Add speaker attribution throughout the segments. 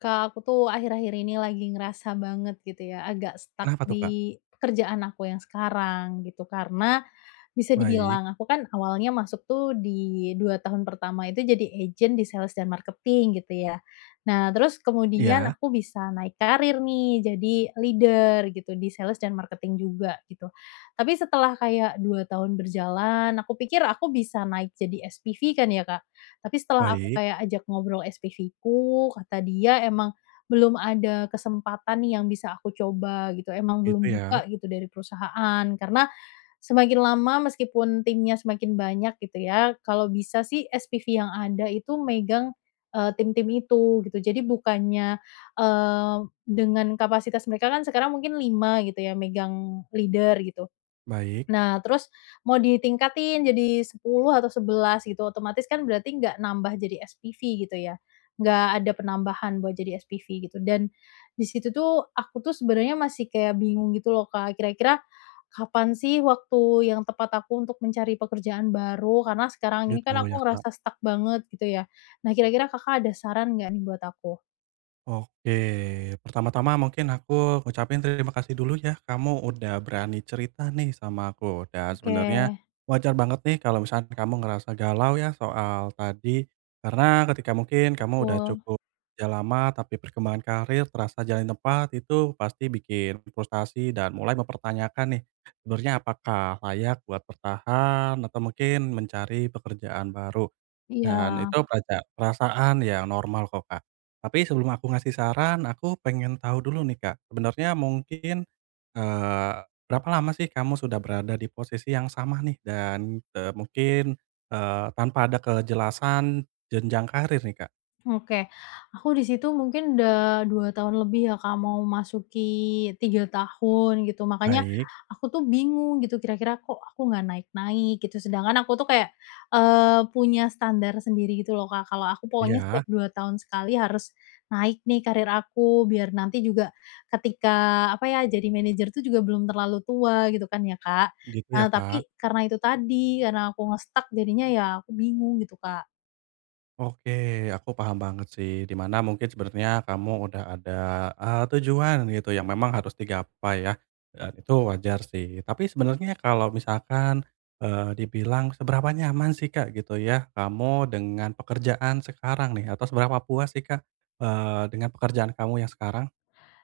Speaker 1: Kak, aku tuh akhir-akhir ini lagi ngerasa banget gitu ya, agak stuck
Speaker 2: Kenapa tuh, Kak?
Speaker 1: di pekerjaan aku yang sekarang gitu. Karena bisa
Speaker 2: Baik,
Speaker 1: dibilang, aku kan awalnya masuk tuh di 2 tahun pertama itu jadi agent di sales dan marketing gitu ya. Nah terus kemudian
Speaker 2: iya,
Speaker 1: aku bisa naik karir nih jadi leader gitu di sales dan marketing juga gitu. Tapi setelah kayak 2 tahun berjalan aku pikir aku bisa naik jadi SPV kan ya Kak, tapi setelah aku
Speaker 2: baik,
Speaker 1: kayak ajak ngobrol SPV-ku kata dia emang belum ada kesempatan nih yang bisa aku coba gitu, emang
Speaker 2: gitu
Speaker 1: belum
Speaker 2: ya,
Speaker 1: buka gitu dari perusahaan. Karena semakin lama meskipun timnya semakin banyak gitu ya, kalau bisa sih SPV yang ada itu megang tim-tim itu gitu. Jadi bukannya, eee, dengan kapasitas mereka kan sekarang mungkin 5 gitu ya megang leader gitu.
Speaker 2: baik,
Speaker 1: Nah, terus mau ditingkatin jadi 10 atau 11 gitu, otomatis kan berarti nggak nambah jadi SPV gitu ya, nggak ada penambahan buat jadi SPV gitu. Dan di situ tuh aku tuh sebenarnya masih kayak bingung gitu loh, Kak, kira-kira kapan sih waktu yang tepat aku untuk mencari pekerjaan baru? Karena sekarang ini
Speaker 2: gitu
Speaker 1: kan aku
Speaker 2: ya, Kak.
Speaker 1: ngerasa stuck banget gitu ya. Nah, kira-kira Kakak ada saran nggak nih buat aku?
Speaker 2: Oke, pertama-tama mungkin aku ngucapin terima kasih dulu ya, kamu udah berani cerita nih sama aku. Dan
Speaker 1: Oke,
Speaker 2: sebenarnya wajar banget nih kalau misalnya kamu ngerasa galau ya soal tadi, karena ketika mungkin kamu udah
Speaker 1: betul,
Speaker 2: cukup kerja lama tapi perkembangan karir terasa jalan tepat itu pasti bikin frustasi dan mulai mempertanyakan nih sebenarnya apakah layak buat bertahan atau mungkin mencari pekerjaan baru.
Speaker 1: iya.
Speaker 2: Dan itu peraca perasaan yang normal kok, Kak. Tapi sebelum aku ngasih saran, aku pengen tahu dulu nih, Kak. Sebenarnya mungkin, eee, berapa lama sih kamu sudah berada di posisi yang sama nih dan, mungkin, tanpa ada kejelasan jenjang karir nih, Kak?
Speaker 1: Oke. Aku di situ mungkin udah 2 tahun lebih ya, Kak, mau masuki 3 tahun gitu. Makanya
Speaker 2: Baik,
Speaker 1: aku tuh bingung gitu kira-kira kok aku nggak naik-naik gitu. Sedangkan aku tuh kayak, punya standar sendiri gitu loh, Kak. Kalau aku pokoknya
Speaker 2: ya,
Speaker 1: setiap 2 tahun sekali harus naik nih karir aku, biar nanti juga ketika apa ya, jadi manajer tuh juga belum terlalu tua gitu kan ya, Kak.
Speaker 2: gitu ya,
Speaker 1: Nah,
Speaker 2: Kak?
Speaker 1: tapi karena itu tadi, karena aku ngestak jadinya ya aku bingung gitu, Kak.
Speaker 2: Oke, aku paham banget sih, dimana mungkin sebenarnya kamu udah ada, tujuan gitu yang memang harus digapai ya, dan itu wajar sih. Tapi sebenarnya kalau misalkan, dibilang seberapa nyaman sih, Kak, gitu ya, kamu dengan pekerjaan sekarang nih? Atau seberapa puas sih, Kak, dengan pekerjaan kamu yang sekarang?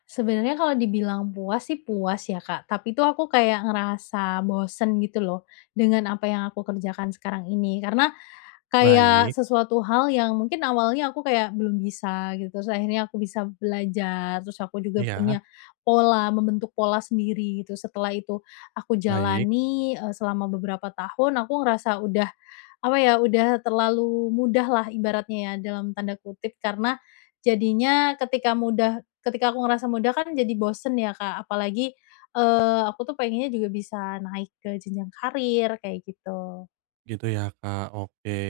Speaker 1: Sebenarnya kalau dibilang puas sih puas ya Kak, tapi tuh aku kayak ngerasa bosen gitu loh, dengan apa yang aku kerjakan sekarang ini. Karena kayak
Speaker 2: Baik,
Speaker 1: sesuatu hal yang mungkin awalnya aku kayak belum bisa gitu, terus akhirnya aku bisa belajar, terus aku juga
Speaker 2: iya,
Speaker 1: punya pola, membentuk pola sendiri gitu. Setelah itu aku
Speaker 2: baik.
Speaker 1: jalani, selama beberapa tahun, aku ngerasa udah apa ya, udah terlalu mudah lah ibaratnya ya, dalam tanda kutip, karena jadinya ketika mudah ketika aku ngerasa mudah kan jadi bosen ya, Kak, apalagi, aku tuh pengennya juga bisa naik ke jenjang karir, kayak gitu.
Speaker 2: Gitu ya, Kak, oke.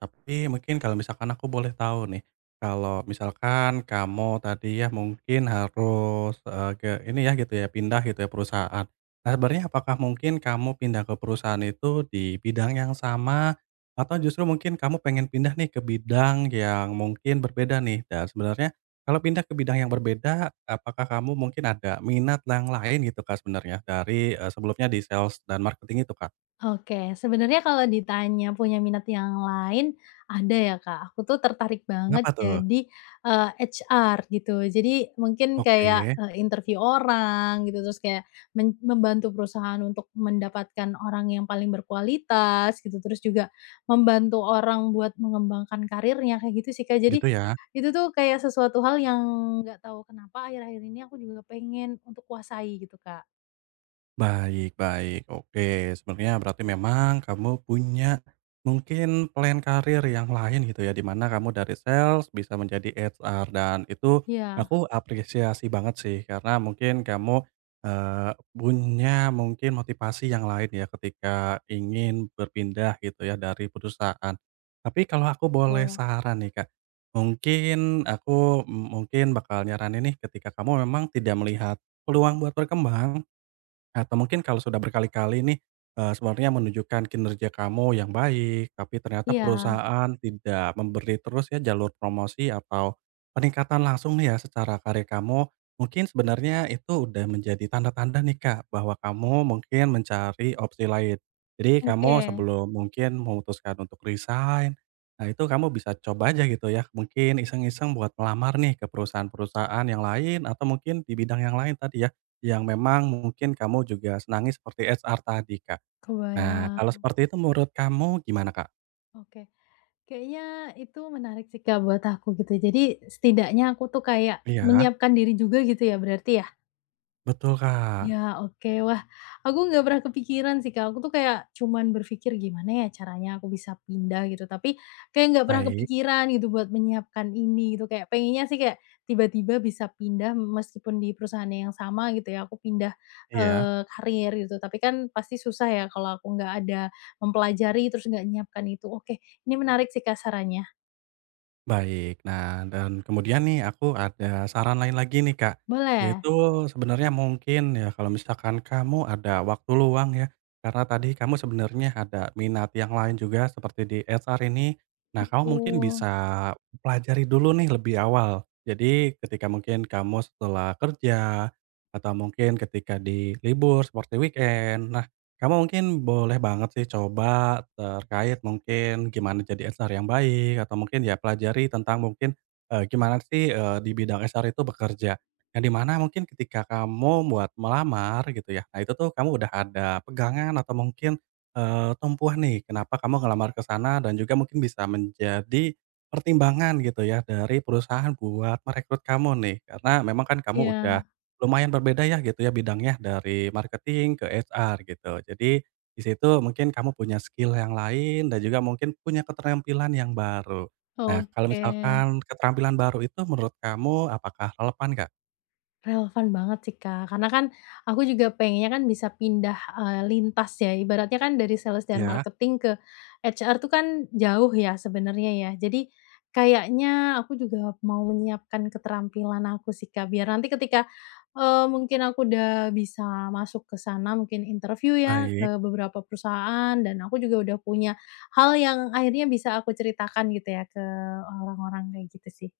Speaker 2: Tapi mungkin kalau misalkan aku boleh tahu nih, kalau misalkan kamu tadi ya mungkin harus, ke ini ya gitu ya, pindah gitu ya perusahaan. Nah sebenarnya apakah mungkin kamu pindah ke perusahaan itu di bidang yang sama, atau justru mungkin kamu pengen pindah nih ke bidang yang mungkin berbeda nih? Dan sebenarnya kalau pindah ke bidang yang berbeda, apakah kamu mungkin ada minat yang lain gitu, Kak, sebenarnya dari, sebelumnya di sales dan marketing itu, Kak?
Speaker 1: Oke, sebenarnya kalau ditanya punya minat yang lain, ada ya Kak. Aku tuh tertarik banget
Speaker 2: Kenapa tuh?
Speaker 1: jadi, eee, HR gitu. Jadi mungkin kayak,
Speaker 2: Oke.
Speaker 1: interview orang gitu, terus kayak membantu perusahaan untuk mendapatkan orang yang paling berkualitas gitu, terus juga membantu orang buat mengembangkan karirnya, kayak gitu sih Kak. Jadi,
Speaker 2: Gitu ya?
Speaker 1: itu tuh kayak sesuatu hal yang nggak tahu kenapa akhir-akhir ini aku juga pengen untuk kuasai gitu Kak.
Speaker 2: Baik, baik, oke. Sebenarnya berarti memang kamu punya mungkin plan karir yang lain gitu ya, di mana kamu dari sales bisa menjadi HR, dan itu
Speaker 1: Iya,
Speaker 2: aku apresiasi banget sih karena mungkin kamu, punya mungkin motivasi yang lain ya ketika ingin berpindah gitu ya dari perusahaan. Tapi kalau aku boleh
Speaker 1: betul.
Speaker 2: saran nih, Kak, mungkin aku mungkin bakal nyaranin nih ketika kamu memang tidak melihat peluang buat berkembang. Atau mungkin kalau sudah berkali-kali nih, sebenarnya menunjukkan kinerja kamu yang baik, tapi ternyata
Speaker 1: Iya,
Speaker 2: perusahaan tidak memberi terus ya jalur promosi atau peningkatan langsung nih ya secara karir kamu. Mungkin sebenarnya itu udah menjadi tanda-tanda nih, Kak, bahwa kamu mungkin mencari opsi lain. Jadi
Speaker 1: oke.
Speaker 2: kamu sebelum mungkin memutuskan untuk resign, nah itu kamu bisa coba aja gitu ya, mungkin iseng-iseng buat melamar nih ke perusahaan-perusahaan yang lain atau mungkin di bidang yang lain tadi ya. Yang memang mungkin kamu juga senangi seperti HR tadi, Kak. Nah, kalau
Speaker 1: Kebayang,
Speaker 2: seperti itu menurut kamu gimana, Kak?
Speaker 1: oke. Kayaknya itu menarik sih, Kak, buat aku gitu. Jadi setidaknya aku tuh kayak
Speaker 2: Iya,
Speaker 1: menyiapkan diri juga gitu ya berarti ya?
Speaker 2: betul, Kak.
Speaker 1: Ya, oke. Wah, aku nggak pernah kepikiran sih, Kak. Aku tuh kayak cuman berpikir, "Gimana ya caranya aku bisa pindah?" Gitu, tapi kayak nggak pernah
Speaker 2: Baik,
Speaker 1: kepikiran gitu buat menyiapkan ini, gitu. Kayak pengennya sih kayak tiba-tiba bisa pindah meskipun di perusahaan yang sama gitu ya, aku pindah,
Speaker 2: iya.
Speaker 1: karier gitu. Tapi kan pasti susah ya kalau aku nggak ada mempelajari, terus nggak nyiapkan itu. Oke, ini menarik sih, kasarannya.
Speaker 2: Baik. Nah, dan kemudian nih aku ada saran lain lagi nih, Kak.
Speaker 1: Boleh.
Speaker 2: Yaitu sebenarnya mungkin ya kalau misalkan kamu ada waktu luang ya, karena tadi kamu sebenarnya ada minat yang lain juga seperti di HR ini. Nah, kamu mungkin
Speaker 1: Betul.
Speaker 2: bisa pelajari dulu nih lebih awal. Jadi ketika mungkin kamu setelah kerja atau mungkin ketika di libur seperti weekend. Kamu mungkin boleh banget sih coba terkait mungkin gimana jadi HR yang baik atau mungkin ya pelajari tentang mungkin, gimana sih, di bidang HR itu bekerja. Yang di mana mungkin ketika kamu buat melamar gitu ya, nah itu tuh kamu udah ada pegangan atau mungkin, tumpuan nih kenapa kamu ngelamar ke sana dan juga mungkin bisa menjadi pertimbangan gitu ya dari perusahaan buat merekrut kamu nih. Karena memang kan kamu
Speaker 1: Ya,
Speaker 2: udah lumayan berbeda ya gitu ya bidangnya dari marketing ke HR gitu. Jadi di situ mungkin kamu punya skill yang lain dan juga mungkin punya keterampilan yang baru. Nah kalau
Speaker 1: oke.
Speaker 2: misalkan keterampilan baru itu menurut kamu apakah relevan, Kak?
Speaker 1: Relevan banget sih, Kak, karena kan aku juga pengennya kan bisa pindah, lintas ya, ibaratnya kan dari sales dan
Speaker 2: Iya,
Speaker 1: marketing ke HR tuh kan jauh ya sebenarnya ya. Jadi kayaknya aku juga mau menyiapkan keterampilan aku sih, Kak, biar nanti ketika, mungkin aku udah bisa masuk ke sana mungkin interview ya
Speaker 2: baik.
Speaker 1: ke beberapa perusahaan dan aku juga udah punya hal yang akhirnya bisa aku ceritakan gitu ya ke orang-orang kayak gitu sih.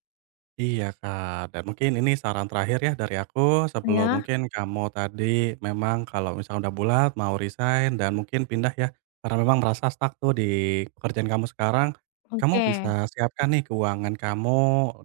Speaker 2: Iya, Kak, dan mungkin ini saran terakhir ya dari aku, sebelum
Speaker 1: Ya?
Speaker 2: mungkin kamu tadi memang kalau misalnya udah bulat mau resign dan mungkin pindah ya, karena memang merasa stuck tuh di pekerjaan kamu sekarang, kamu
Speaker 1: Oke.
Speaker 2: bisa siapkan nih keuangan kamu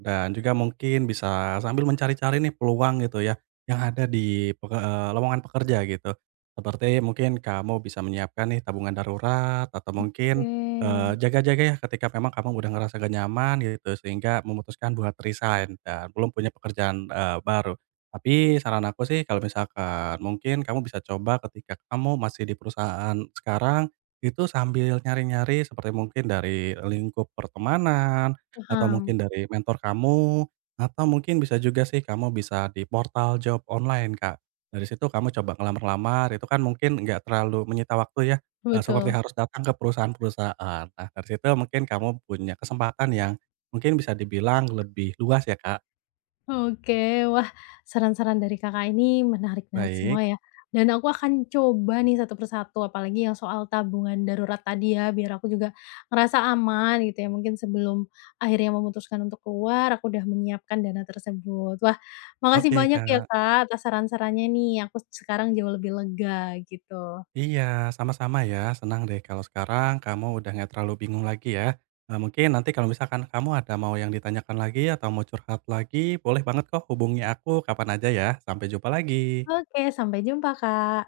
Speaker 2: dan juga mungkin bisa sambil mencari-cari nih peluang gitu ya, yang ada di lowongan pekerja gitu. Seperti mungkin kamu bisa menyiapkan nih tabungan darurat atau mungkin
Speaker 1: Oke.
Speaker 2: jaga-jaga ya ketika memang kamu udah ngerasa gak nyaman gitu sehingga memutuskan buat resign dan belum punya pekerjaan, baru. Tapi saran aku sih kalau misalkan mungkin kamu bisa coba ketika kamu masih di perusahaan sekarang, itu sambil nyari-nyari seperti mungkin dari lingkup pertemanan atau
Speaker 1: Paham,
Speaker 2: mungkin dari mentor kamu atau mungkin bisa juga sih kamu bisa di portal job online, Kak. Dari situ kamu coba ngelamar-lamar itu kan mungkin nggak terlalu menyita waktu ya, seperti
Speaker 1: betul.
Speaker 2: harus datang ke perusahaan-perusahaan. Nah, dari situ mungkin kamu punya kesempatan yang mungkin bisa dibilang lebih luas ya, Kak.
Speaker 1: Oke, wah saran-saran dari Kakak ini menarik-narik semua
Speaker 2: Baik.
Speaker 1: ya. Dan aku akan coba nih satu persatu, apalagi yang soal tabungan darurat tadi ya, biar aku juga ngerasa aman gitu ya. Mungkin sebelum akhirnya memutuskan untuk keluar, aku udah menyiapkan dana tersebut. Wah, makasih
Speaker 2: Oke,
Speaker 1: banyak ya
Speaker 2: Kak.
Speaker 1: Kak atas saran-sarannya nih. Aku sekarang jauh lebih lega gitu.
Speaker 2: Iya, sama-sama ya. Senang deh kalau sekarang kamu udah nggak terlalu bingung lagi ya. Mungkin nanti kalau misalkan kamu ada mau yang ditanyakan lagi atau mau curhat lagi, boleh banget kok hubungi aku kapan aja ya. Sampai jumpa lagi.
Speaker 1: Oke, sampai jumpa Kak.